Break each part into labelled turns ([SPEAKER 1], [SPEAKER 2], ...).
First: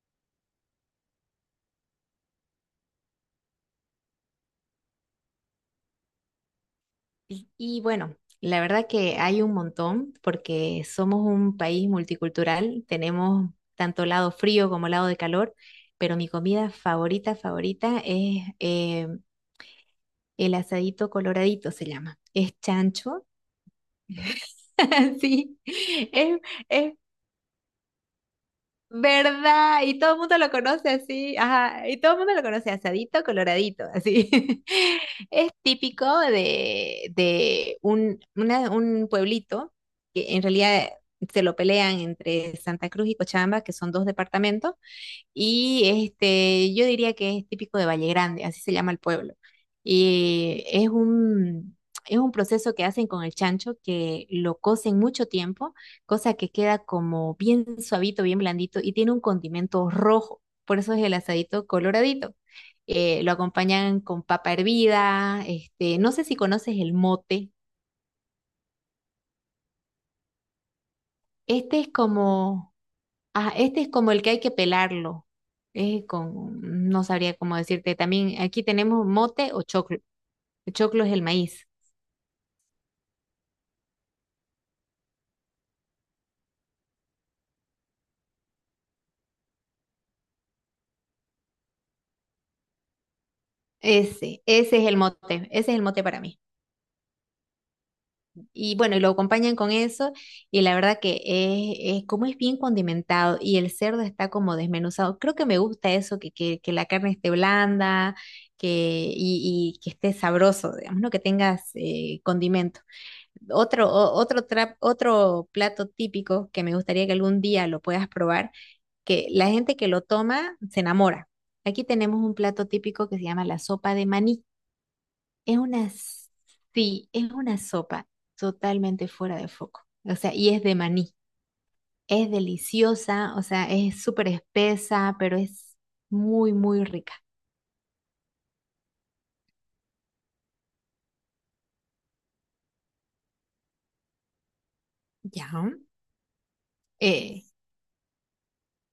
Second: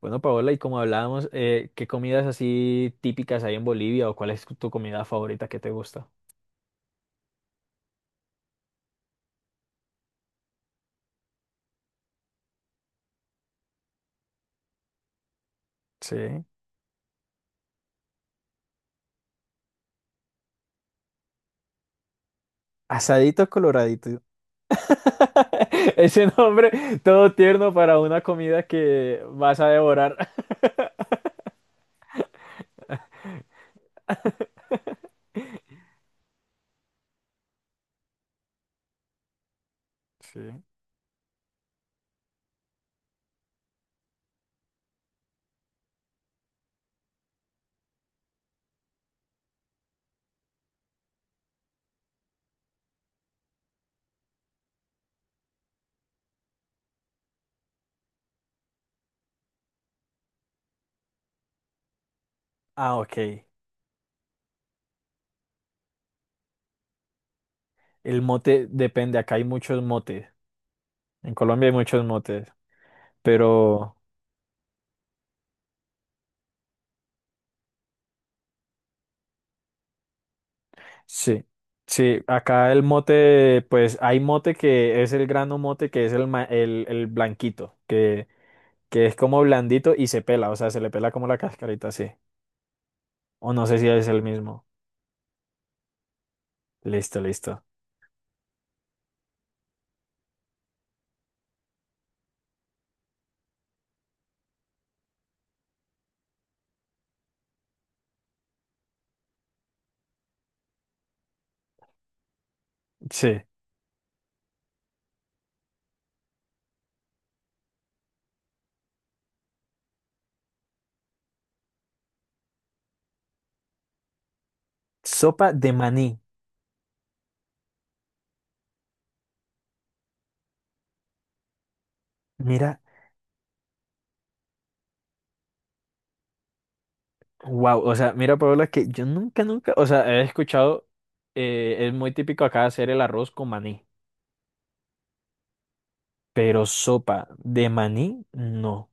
[SPEAKER 1] Bueno, Paola, y como hablábamos, ¿qué comidas así típicas hay en Bolivia o cuál es tu comida favorita que te gusta?
[SPEAKER 2] Y bueno, la verdad que hay un montón porque somos un país multicultural, tenemos tanto lado frío como lado de calor, pero mi
[SPEAKER 1] Sí.
[SPEAKER 2] comida favorita, favorita es el asadito coloradito, se llama. Es chancho,
[SPEAKER 1] Asadito coloradito.
[SPEAKER 2] sí,
[SPEAKER 1] Ese
[SPEAKER 2] es,
[SPEAKER 1] nombre
[SPEAKER 2] es.
[SPEAKER 1] todo tierno para una comida que vas a
[SPEAKER 2] ¿Verdad? Y todo
[SPEAKER 1] devorar.
[SPEAKER 2] el mundo lo conoce así, ajá, y todo el mundo lo conoce asadito, coloradito, así. Es típico de un pueblito que en
[SPEAKER 1] Sí.
[SPEAKER 2] realidad se lo pelean entre Santa Cruz y Cochabamba, que son dos departamentos, y este, yo diría que es típico de Valle Grande, así se llama el pueblo. Y es un, es un proceso que hacen con el chancho que lo cocen mucho tiempo, cosa que queda como bien suavito, bien blandito y tiene un condimento rojo. Por eso es el asadito coloradito.
[SPEAKER 1] Ah, ok.
[SPEAKER 2] Lo acompañan con papa hervida, este, no sé si conoces el mote.
[SPEAKER 1] El mote depende, acá hay muchos motes. En Colombia hay
[SPEAKER 2] Este es
[SPEAKER 1] muchos motes,
[SPEAKER 2] como. Ah, este es
[SPEAKER 1] pero
[SPEAKER 2] como el que hay que pelarlo. Es con, no sabría cómo decirte. También aquí tenemos mote o choclo. El choclo es el
[SPEAKER 1] sí.
[SPEAKER 2] maíz.
[SPEAKER 1] Sí, acá el mote, pues hay mote que es el grano mote, que es el blanquito, que es como blandito y se pela, o sea, se le pela como la cascarita así. O no sé si es el
[SPEAKER 2] Ese,
[SPEAKER 1] mismo.
[SPEAKER 2] ese es el mote, ese es el mote para mí.
[SPEAKER 1] Listo, listo.
[SPEAKER 2] Y bueno, y lo acompañan con eso, y la verdad que como es bien condimentado y el cerdo está como desmenuzado. Creo que me gusta eso, que la carne esté blanda, que, y que esté sabroso, digamos, ¿no? Que tengas condimento.
[SPEAKER 1] Sí.
[SPEAKER 2] Otro, o- otro, tra- Otro plato típico que me gustaría que algún día lo puedas probar, que la gente que lo toma se enamora. Aquí tenemos un plato típico que se llama la sopa de maní.
[SPEAKER 1] Sopa
[SPEAKER 2] Es
[SPEAKER 1] de
[SPEAKER 2] una,
[SPEAKER 1] maní.
[SPEAKER 2] s- sí, es una sopa totalmente fuera de foco. O sea, y es de maní. Es
[SPEAKER 1] Mira,
[SPEAKER 2] deliciosa, o sea, es súper espesa, pero es muy, muy rica.
[SPEAKER 1] wow, o sea, mira, Paola, que yo nunca, nunca, o sea, he escuchado, es muy típico acá hacer el arroz con maní,
[SPEAKER 2] Ya.
[SPEAKER 1] pero sopa de maní, no.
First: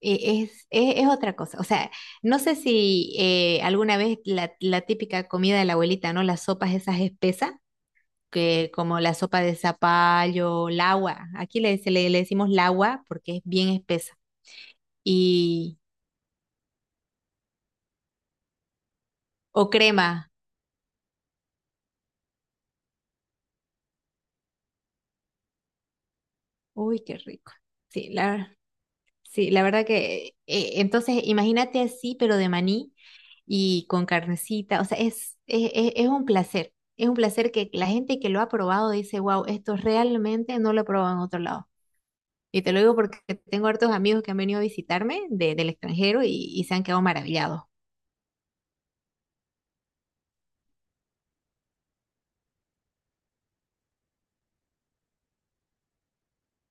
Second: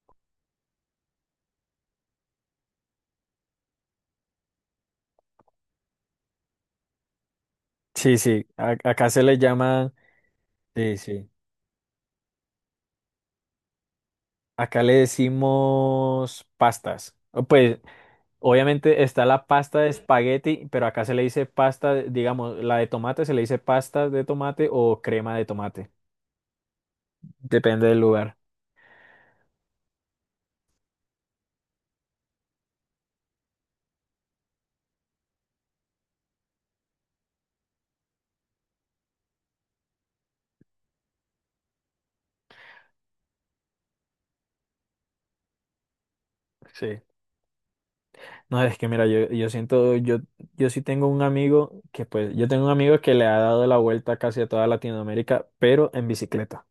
[SPEAKER 2] eh, Es, es otra cosa. O sea, no sé si alguna vez la típica comida de la abuelita, ¿no? Las sopas esas espesas,
[SPEAKER 1] Sí, sí,
[SPEAKER 2] que como
[SPEAKER 1] acá
[SPEAKER 2] la
[SPEAKER 1] se le
[SPEAKER 2] sopa de
[SPEAKER 1] llama,
[SPEAKER 2] zapallo, el
[SPEAKER 1] sí,
[SPEAKER 2] agua.
[SPEAKER 1] sí,
[SPEAKER 2] Aquí le decimos el agua porque es bien espesa.
[SPEAKER 1] acá le
[SPEAKER 2] Y,
[SPEAKER 1] decimos pastas. O, pues obviamente está la
[SPEAKER 2] o
[SPEAKER 1] pasta de
[SPEAKER 2] crema.
[SPEAKER 1] espagueti, pero acá se le dice pasta, digamos, la de tomate se le dice pasta de tomate o crema de tomate.
[SPEAKER 2] Uy, qué rico.
[SPEAKER 1] Depende del
[SPEAKER 2] Sí,
[SPEAKER 1] lugar.
[SPEAKER 2] la, sí, la verdad que, entonces imagínate así, pero de maní y con carnecita, o sea, es un placer que la gente que lo ha probado dice, wow, esto realmente no lo he probado en otro lado. Y te lo digo porque tengo hartos amigos que han venido a visitarme del extranjero y se han
[SPEAKER 1] Sí.
[SPEAKER 2] quedado maravillados.
[SPEAKER 1] No, es que mira, yo siento, yo tengo un amigo que le ha dado la vuelta casi a toda Latinoamérica, pero en bicicleta.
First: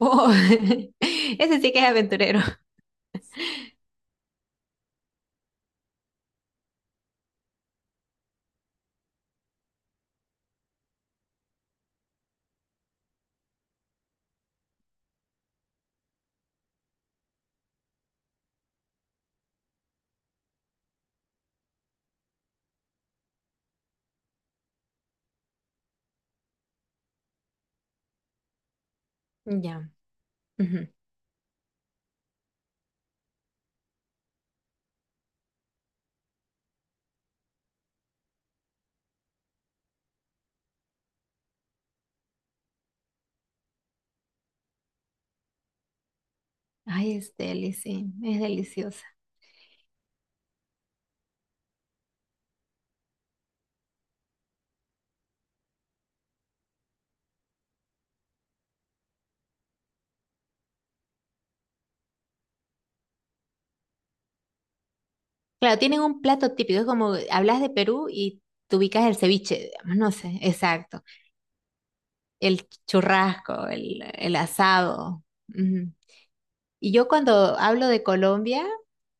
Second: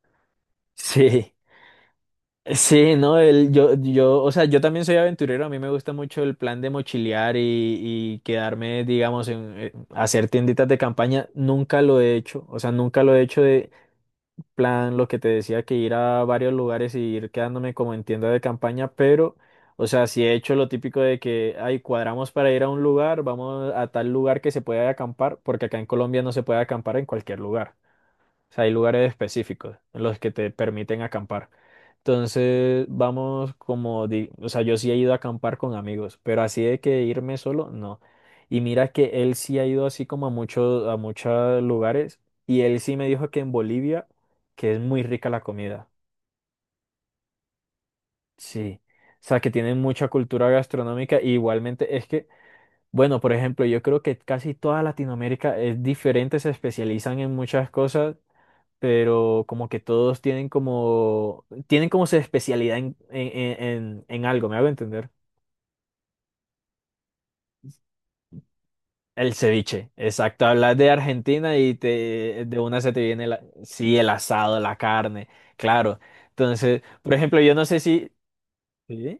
[SPEAKER 2] Oh,
[SPEAKER 1] Sí.
[SPEAKER 2] ese sí que es aventurero.
[SPEAKER 1] Sí, no, o sea, yo también soy aventurero, a mí me gusta mucho el plan de mochilear y quedarme, digamos, hacer tienditas de campaña, nunca lo he hecho, o sea, nunca lo he hecho de plan, lo que te decía, que ir a varios lugares y ir quedándome como en tienda de campaña, pero, o sea, sí he hecho lo típico de que, ay, cuadramos para ir a un lugar, vamos a tal lugar que se pueda acampar, porque acá en Colombia no se puede acampar en cualquier lugar, o sea, hay lugares específicos
[SPEAKER 2] Ya.
[SPEAKER 1] en los que te
[SPEAKER 2] Ujú.
[SPEAKER 1] permiten acampar. Entonces, vamos como, o sea, yo sí he ido a acampar con amigos, pero así de que irme solo, no. Y mira que él sí ha ido así como a muchos lugares, y él sí me dijo que en Bolivia, que es muy rica la comida.
[SPEAKER 2] Ay, es deli, sí, es
[SPEAKER 1] Sí.
[SPEAKER 2] deliciosa.
[SPEAKER 1] O sea, que tienen mucha cultura gastronómica, y igualmente es que, bueno, por ejemplo, yo creo que casi toda Latinoamérica es diferente, se especializan en muchas cosas, pero como que todos tienen como, su especialidad en algo, ¿me hago entender?
[SPEAKER 2] Claro, tienen un plato típico, es como hablas de Perú y te ubicas el
[SPEAKER 1] El
[SPEAKER 2] ceviche,
[SPEAKER 1] ceviche,
[SPEAKER 2] digamos, no sé,
[SPEAKER 1] exacto. Hablas de
[SPEAKER 2] exacto.
[SPEAKER 1] Argentina y de
[SPEAKER 2] El
[SPEAKER 1] una se te viene,
[SPEAKER 2] churrasco,
[SPEAKER 1] sí, el
[SPEAKER 2] el
[SPEAKER 1] asado, la
[SPEAKER 2] asado.
[SPEAKER 1] carne,
[SPEAKER 2] Ujú.
[SPEAKER 1] claro. Entonces,
[SPEAKER 2] Y yo
[SPEAKER 1] por
[SPEAKER 2] cuando
[SPEAKER 1] ejemplo, yo no sé
[SPEAKER 2] hablo de
[SPEAKER 1] si.
[SPEAKER 2] Colombia,
[SPEAKER 1] ¿Sí?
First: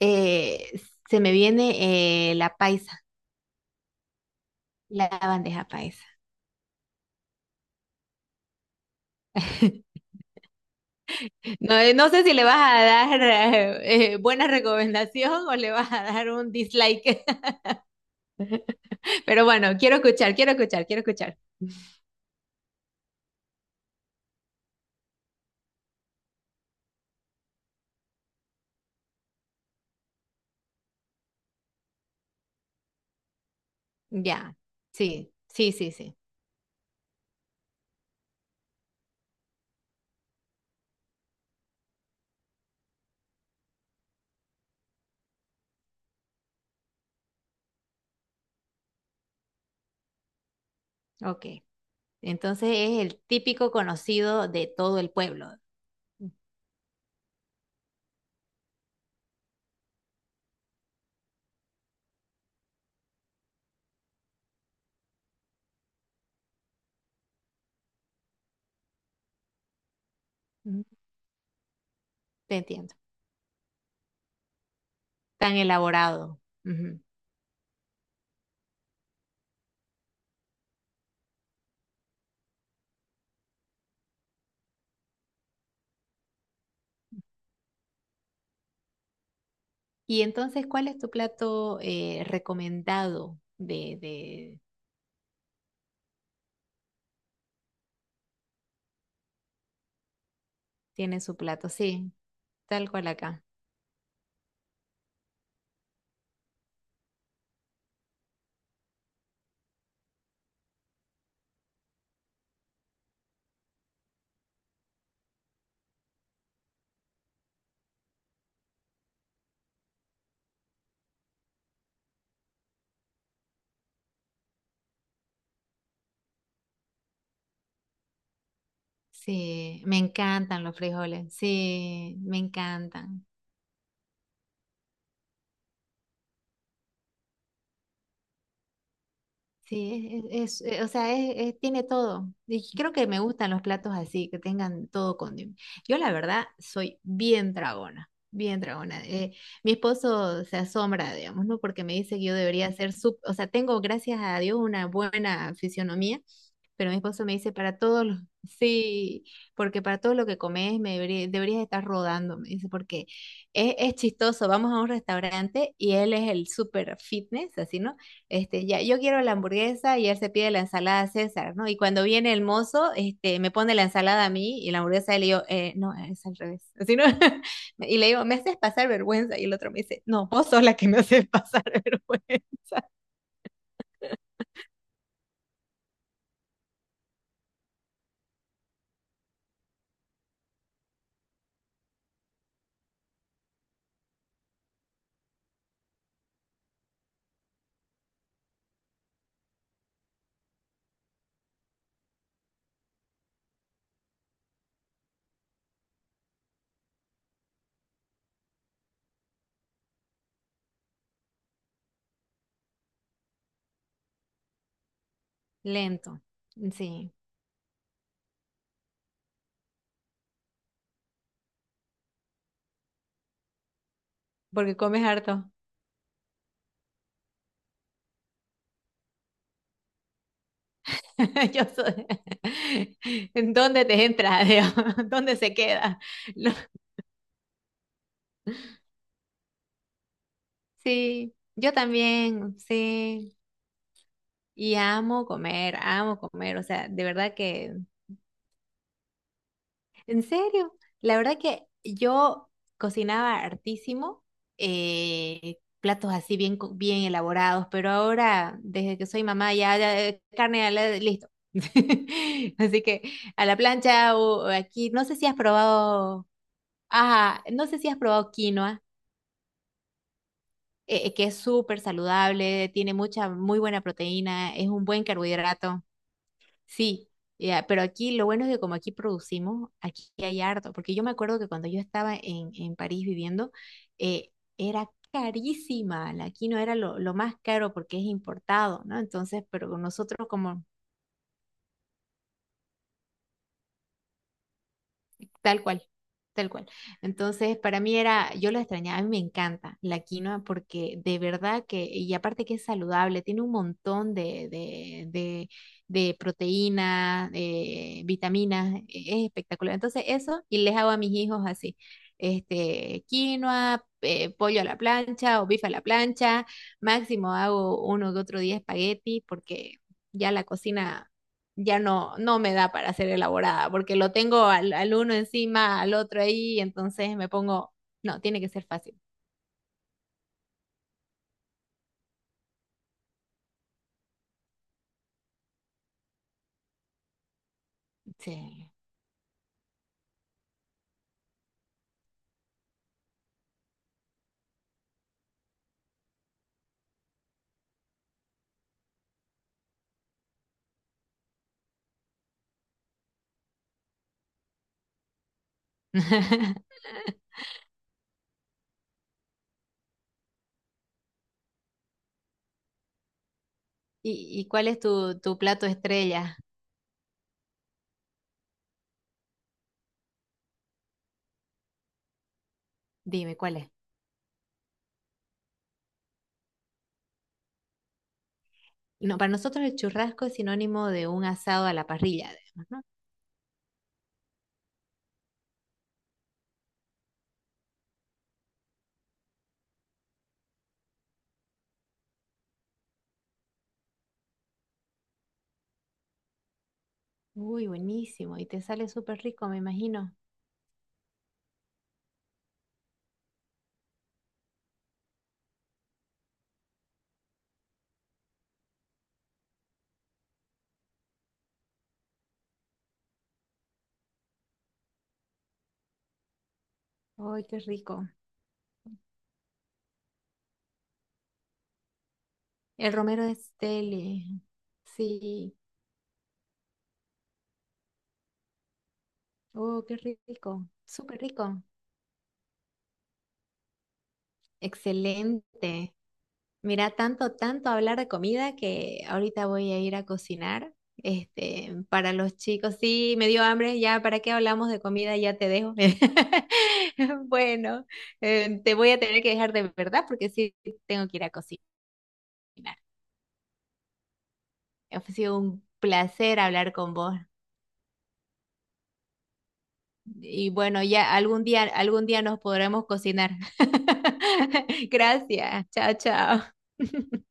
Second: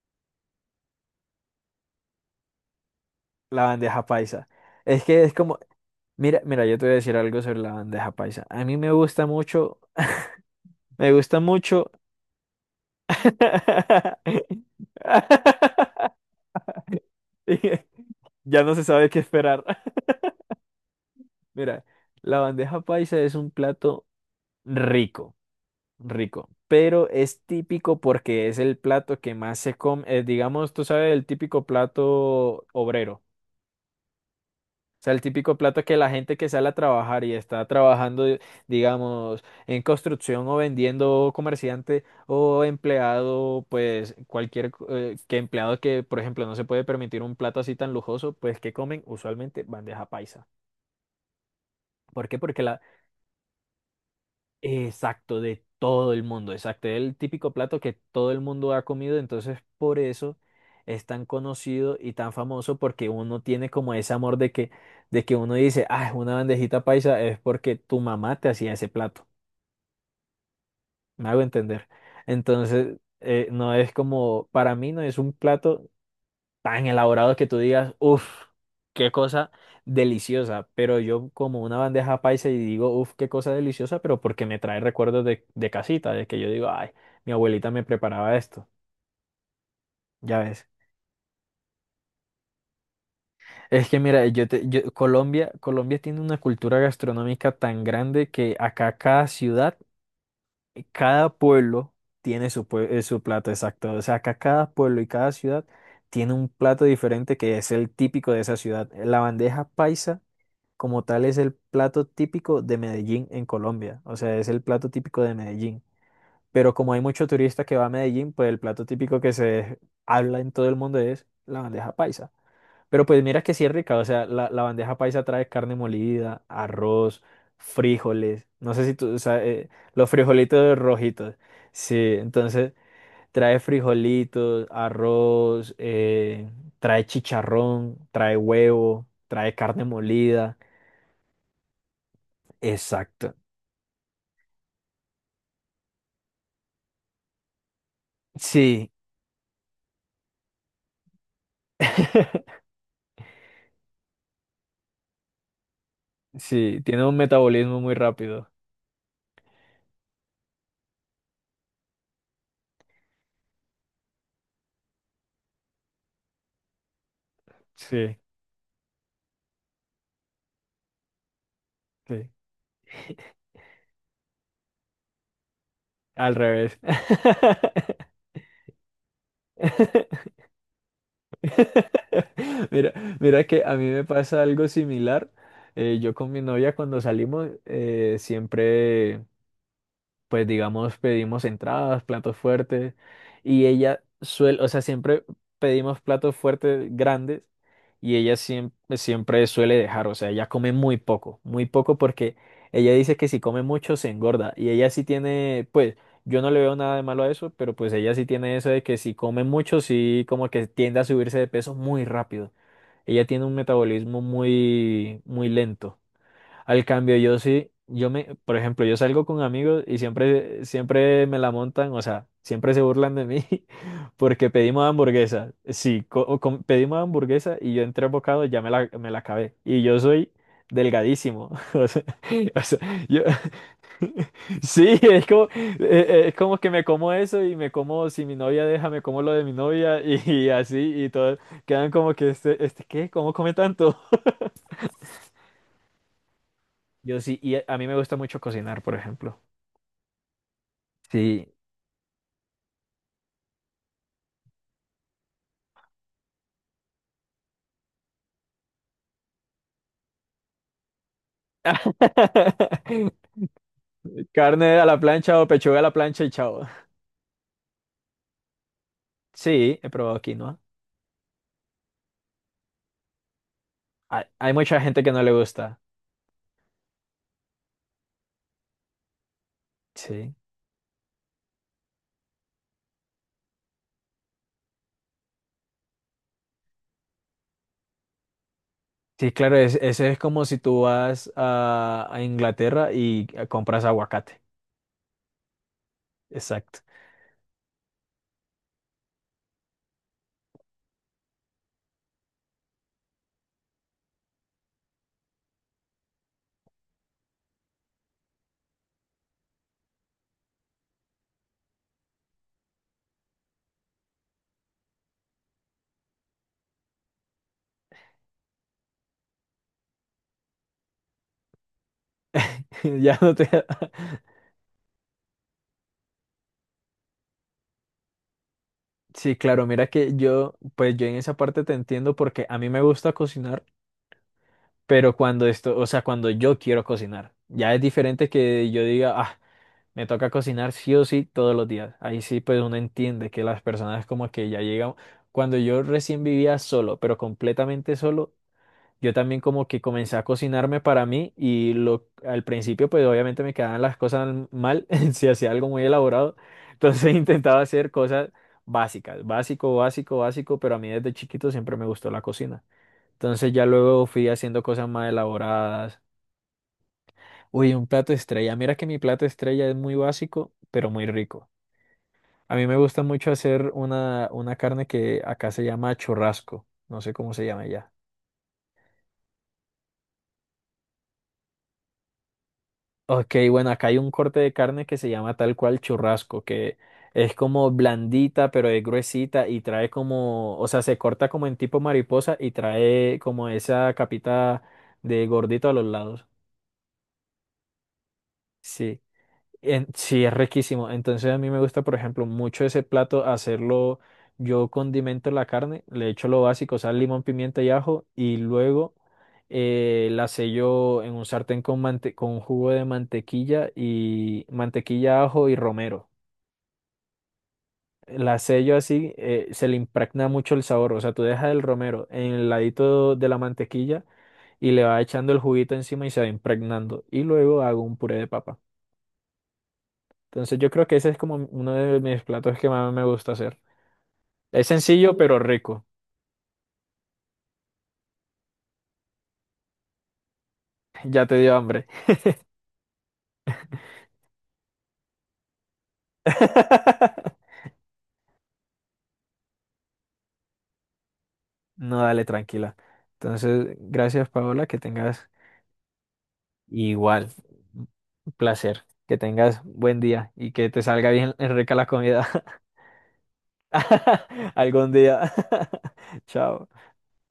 [SPEAKER 2] eh, se me viene la paisa,
[SPEAKER 1] La bandeja paisa. Es
[SPEAKER 2] la
[SPEAKER 1] que es como.
[SPEAKER 2] bandeja paisa.
[SPEAKER 1] Mira, mira, yo te voy a decir algo sobre la bandeja paisa. A mí me gusta mucho, me gusta
[SPEAKER 2] No,
[SPEAKER 1] mucho.
[SPEAKER 2] no sé si le vas a dar buena recomendación o le vas a dar un dislike,
[SPEAKER 1] Ya no se sabe qué
[SPEAKER 2] pero
[SPEAKER 1] esperar.
[SPEAKER 2] bueno, quiero escuchar, quiero escuchar, quiero escuchar.
[SPEAKER 1] Mira, la bandeja paisa es un plato rico, rico, pero es típico porque es el plato que más se come, digamos, tú sabes, el típico plato obrero.
[SPEAKER 2] Ya,
[SPEAKER 1] O sea, el
[SPEAKER 2] sí,
[SPEAKER 1] típico
[SPEAKER 2] sí,
[SPEAKER 1] plato
[SPEAKER 2] sí,
[SPEAKER 1] que la
[SPEAKER 2] sí.
[SPEAKER 1] gente que sale a trabajar y está trabajando, digamos, en construcción o vendiendo comerciante o empleado, pues cualquier que empleado que, por ejemplo, no se puede permitir un plato así tan lujoso, pues que comen usualmente bandeja paisa.
[SPEAKER 2] Ok.
[SPEAKER 1] ¿Por qué? Porque
[SPEAKER 2] Entonces
[SPEAKER 1] la,
[SPEAKER 2] es el típico conocido de todo el
[SPEAKER 1] exacto,
[SPEAKER 2] pueblo.
[SPEAKER 1] de todo el
[SPEAKER 2] Mm.
[SPEAKER 1] mundo, exacto, es el típico plato que todo el mundo ha comido, entonces por eso es tan conocido y tan famoso porque uno tiene como ese amor de que, uno dice, ah, una bandejita paisa es porque tu mamá te hacía ese plato,
[SPEAKER 2] Ujú.
[SPEAKER 1] me hago entender.
[SPEAKER 2] Te entiendo.
[SPEAKER 1] Entonces, no es como, para mí no es un
[SPEAKER 2] Tan
[SPEAKER 1] plato
[SPEAKER 2] elaborado.
[SPEAKER 1] tan
[SPEAKER 2] Ujú.
[SPEAKER 1] elaborados que tú digas, uff, qué cosa deliciosa. Pero yo como una bandeja paisa y digo, uff, qué cosa deliciosa, pero porque me trae recuerdos de casita, de que yo digo, ay, mi abuelita me preparaba esto.
[SPEAKER 2] Y
[SPEAKER 1] Ya ves.
[SPEAKER 2] entonces, ¿cuál es tu plato recomendado
[SPEAKER 1] Es que mira,
[SPEAKER 2] de...
[SPEAKER 1] Colombia tiene una cultura gastronómica tan grande que acá cada ciudad,
[SPEAKER 2] Tiene
[SPEAKER 1] cada
[SPEAKER 2] su plato,
[SPEAKER 1] pueblo
[SPEAKER 2] sí,
[SPEAKER 1] tiene su, pue-
[SPEAKER 2] tal
[SPEAKER 1] eh,
[SPEAKER 2] cual
[SPEAKER 1] su
[SPEAKER 2] acá.
[SPEAKER 1] plato exacto. O sea, acá cada pueblo y cada ciudad tiene un plato diferente que es el típico de esa ciudad. La bandeja paisa como tal es el plato típico de Medellín en Colombia, o sea, es el plato típico de Medellín. Pero como hay mucho turista que va a Medellín, pues el plato típico que se habla en todo el mundo es la bandeja paisa. Pero pues mira que sí es rica, o sea, la bandeja paisa trae carne molida, arroz, frijoles, no sé si tú, o sea,
[SPEAKER 2] Sí, me
[SPEAKER 1] los
[SPEAKER 2] encantan
[SPEAKER 1] frijolitos
[SPEAKER 2] los frijoles,
[SPEAKER 1] rojitos, sí,
[SPEAKER 2] sí, me
[SPEAKER 1] entonces
[SPEAKER 2] encantan.
[SPEAKER 1] trae frijolitos, arroz, trae chicharrón, trae huevo, trae carne
[SPEAKER 2] Sí,
[SPEAKER 1] molida.
[SPEAKER 2] o sea, tiene todo. Y creo que me
[SPEAKER 1] Exacto.
[SPEAKER 2] gustan los platos así, que tengan todo condimento. Yo la verdad soy bien tragona, bien
[SPEAKER 1] Sí,
[SPEAKER 2] tragona. Mi esposo se asombra, digamos, ¿no? Porque me dice que yo debería ser sup, o sea, tengo, gracias a Dios, una buena fisionomía,
[SPEAKER 1] sí,
[SPEAKER 2] pero mi
[SPEAKER 1] tiene un
[SPEAKER 2] esposo me dice, para
[SPEAKER 1] metabolismo muy
[SPEAKER 2] todos los,
[SPEAKER 1] rápido.
[SPEAKER 2] sí, porque para todo lo que comes me deberías estar rodando, me dice, porque es chistoso. Vamos a un restaurante y él es el super fitness, así, ¿no?
[SPEAKER 1] Sí,
[SPEAKER 2] Este, ya, yo quiero la hamburguesa y él se pide la ensalada César, ¿no? Y cuando
[SPEAKER 1] sí,
[SPEAKER 2] viene el mozo, este, me pone la ensalada a mí y la hamburguesa a él y yo, no, es
[SPEAKER 1] al
[SPEAKER 2] al revés.
[SPEAKER 1] revés.
[SPEAKER 2] Así, ¿no? Y le digo, me haces pasar vergüenza. Y el otro me dice, no, vos sos la que me haces pasar vergüenza.
[SPEAKER 1] Mira, mira que a mí me pasa algo similar. Yo con mi novia cuando salimos siempre. Pues digamos, pedimos entradas, platos fuertes, y ella suele, o sea, siempre pedimos platos fuertes grandes y ella siempre, siempre suele dejar, o sea, ella come muy poco porque ella dice que si come mucho se engorda y ella sí tiene, pues, yo no le veo nada de malo a eso, pero pues ella sí tiene eso de que si come mucho, sí como que tiende a subirse de peso muy rápido. Ella tiene un metabolismo muy, muy lento.
[SPEAKER 2] Lento,
[SPEAKER 1] Al
[SPEAKER 2] sí,
[SPEAKER 1] cambio, yo sí, yo me, por ejemplo, yo salgo con amigos y siempre, siempre me la montan, o sea, siempre se burlan de mí porque
[SPEAKER 2] porque
[SPEAKER 1] pedimos
[SPEAKER 2] comes harto.
[SPEAKER 1] hamburguesa. Sí, pedimos hamburguesa y yo en tres bocados ya me la acabé. Y yo soy delgadísimo.
[SPEAKER 2] Yo
[SPEAKER 1] O sea,
[SPEAKER 2] soy...
[SPEAKER 1] o sea, yo,
[SPEAKER 2] ¿En dónde te entra? ¿Dios?
[SPEAKER 1] sí,
[SPEAKER 2] ¿Dónde se queda?
[SPEAKER 1] es
[SPEAKER 2] Lo-
[SPEAKER 1] como que me como eso y me como, si mi novia deja, me como lo de mi novia y así y
[SPEAKER 2] sí,
[SPEAKER 1] todo.
[SPEAKER 2] yo
[SPEAKER 1] Quedan como que,
[SPEAKER 2] también,
[SPEAKER 1] ¿qué? ¿Cómo
[SPEAKER 2] sí.
[SPEAKER 1] come tanto?
[SPEAKER 2] Y amo comer, amo comer. O sea, de
[SPEAKER 1] Yo
[SPEAKER 2] verdad
[SPEAKER 1] sí, y a
[SPEAKER 2] que
[SPEAKER 1] a mí me gusta mucho cocinar, por ejemplo.
[SPEAKER 2] ¿en serio? La verdad
[SPEAKER 1] Sí,
[SPEAKER 2] que yo cocinaba hartísimo, platos así bien, bien elaborados, pero ahora, desde que soy mamá, ya, ya, carne, a la- listo. Así que a la plancha o
[SPEAKER 1] carne a
[SPEAKER 2] aquí,
[SPEAKER 1] la
[SPEAKER 2] no sé si has
[SPEAKER 1] plancha o pechuga a la plancha
[SPEAKER 2] probado,
[SPEAKER 1] y chao.
[SPEAKER 2] ajá, no sé si has probado quinoa,
[SPEAKER 1] Sí, he probado quinoa.
[SPEAKER 2] que es súper saludable, tiene mucha, muy buena
[SPEAKER 1] Hay
[SPEAKER 2] proteína, es
[SPEAKER 1] mucha
[SPEAKER 2] un
[SPEAKER 1] gente
[SPEAKER 2] buen
[SPEAKER 1] que no le gusta.
[SPEAKER 2] carbohidrato. Sí, ya, pero aquí lo bueno es que como aquí producimos, aquí
[SPEAKER 1] Sí.
[SPEAKER 2] hay harto, porque yo me acuerdo que cuando yo estaba en París viviendo, eh, era carísima, la quinoa era lo más caro porque es importado, ¿no?
[SPEAKER 1] Sí,
[SPEAKER 2] Entonces,
[SPEAKER 1] claro,
[SPEAKER 2] pero
[SPEAKER 1] eso es
[SPEAKER 2] nosotros
[SPEAKER 1] como si
[SPEAKER 2] como
[SPEAKER 1] tú vas a Inglaterra y compras aguacate.
[SPEAKER 2] tal cual, tal cual.
[SPEAKER 1] Exacto.
[SPEAKER 2] Entonces, para mí era, yo lo extrañaba, a mí me encanta la quinoa porque de verdad que, y aparte que es saludable, tiene un montón de proteínas, vitaminas, e- es espectacular. Entonces, eso, y les hago a mis hijos así, este, quinoa, pollo a la plancha o bife a la plancha, máximo hago uno que otro día espagueti porque ya la cocina ya no, no me da para ser
[SPEAKER 1] Ya no te.
[SPEAKER 2] elaborada, porque lo tengo al uno encima, al otro ahí, entonces me pongo, no, tiene que ser fácil.
[SPEAKER 1] Sí, claro, mira que yo, pues yo en esa parte te entiendo porque a mí me gusta cocinar, pero cuando esto, o sea, cuando yo quiero cocinar, ya es diferente que
[SPEAKER 2] Sí.
[SPEAKER 1] yo diga, ah, me toca cocinar sí o sí todos los días. Ahí sí, pues uno entiende que las personas como que ya llegan. Cuando yo recién vivía solo, pero completamente solo, yo también como que comencé a cocinarme para mí y lo, al principio pues obviamente me quedaban las cosas mal si hacía algo muy elaborado. Entonces intentaba hacer cosas básicas, básico, básico, básico, pero a mí desde chiquito siempre me gustó la cocina. Entonces ya luego fui
[SPEAKER 2] ¿Y, y
[SPEAKER 1] haciendo
[SPEAKER 2] cuál es
[SPEAKER 1] cosas más
[SPEAKER 2] tu, tu plato
[SPEAKER 1] elaboradas.
[SPEAKER 2] estrella?
[SPEAKER 1] Uy, un plato estrella. Mira que mi plato estrella es muy básico, pero muy rico. A mí me gusta mucho
[SPEAKER 2] Dime, ¿cuál
[SPEAKER 1] hacer
[SPEAKER 2] es?
[SPEAKER 1] una carne que acá se llama churrasco. No sé cómo se llama ya.
[SPEAKER 2] No, para nosotros el churrasco es sinónimo de un asado a la parrilla, digamos, ¿no?
[SPEAKER 1] Ok, bueno, acá hay un corte de carne que se llama tal cual churrasco, que es como blandita, pero es gruesita y trae como, o sea, se corta como en tipo mariposa y trae como esa capita de gordito a los lados.
[SPEAKER 2] Uy, buenísimo, y te sale
[SPEAKER 1] Sí.
[SPEAKER 2] súper rico, me imagino.
[SPEAKER 1] Sí, es riquísimo. Entonces a mí me gusta, por ejemplo, mucho ese plato hacerlo. Yo condimento la carne, le echo lo básico, sal, limón, pimienta y ajo, y luego la sello en un sartén con jugo de mantequilla y mantequilla, ajo y romero.
[SPEAKER 2] Uy, qué rico.
[SPEAKER 1] La sello así, se le impregna mucho el sabor. O sea, tú dejas el romero en el
[SPEAKER 2] El
[SPEAKER 1] ladito
[SPEAKER 2] romero
[SPEAKER 1] de
[SPEAKER 2] de
[SPEAKER 1] la mantequilla
[SPEAKER 2] Steli.
[SPEAKER 1] y le vas echando el
[SPEAKER 2] Sí.
[SPEAKER 1] juguito encima y se va impregnando. Y luego hago un puré de papa.
[SPEAKER 2] Oh, qué
[SPEAKER 1] Entonces
[SPEAKER 2] rico.
[SPEAKER 1] yo creo que ese es
[SPEAKER 2] Súper
[SPEAKER 1] como
[SPEAKER 2] rico.
[SPEAKER 1] uno de mis platos que más me gusta hacer. Es sencillo pero rico.
[SPEAKER 2] Excelente. Mira, tanto, tanto hablar de comida que ahorita voy a ir a cocinar.
[SPEAKER 1] Ya te dio
[SPEAKER 2] Este,
[SPEAKER 1] hambre.
[SPEAKER 2] para los chicos, sí, me dio hambre, ya, ¿para qué hablamos de comida? Ya te dejo. Bueno, te voy a tener que dejar de verdad porque sí tengo que ir a cocinar.
[SPEAKER 1] No, dale, tranquila. Entonces, gracias Paola, que
[SPEAKER 2] Ha
[SPEAKER 1] tengas
[SPEAKER 2] sido un placer hablar con vos.
[SPEAKER 1] igual un placer, que tengas buen día
[SPEAKER 2] Y
[SPEAKER 1] y que te
[SPEAKER 2] bueno,
[SPEAKER 1] salga
[SPEAKER 2] ya
[SPEAKER 1] bien rica la
[SPEAKER 2] algún día
[SPEAKER 1] comida
[SPEAKER 2] nos podremos cocinar.
[SPEAKER 1] algún día.
[SPEAKER 2] Gracias. Chao, chao.
[SPEAKER 1] Chao.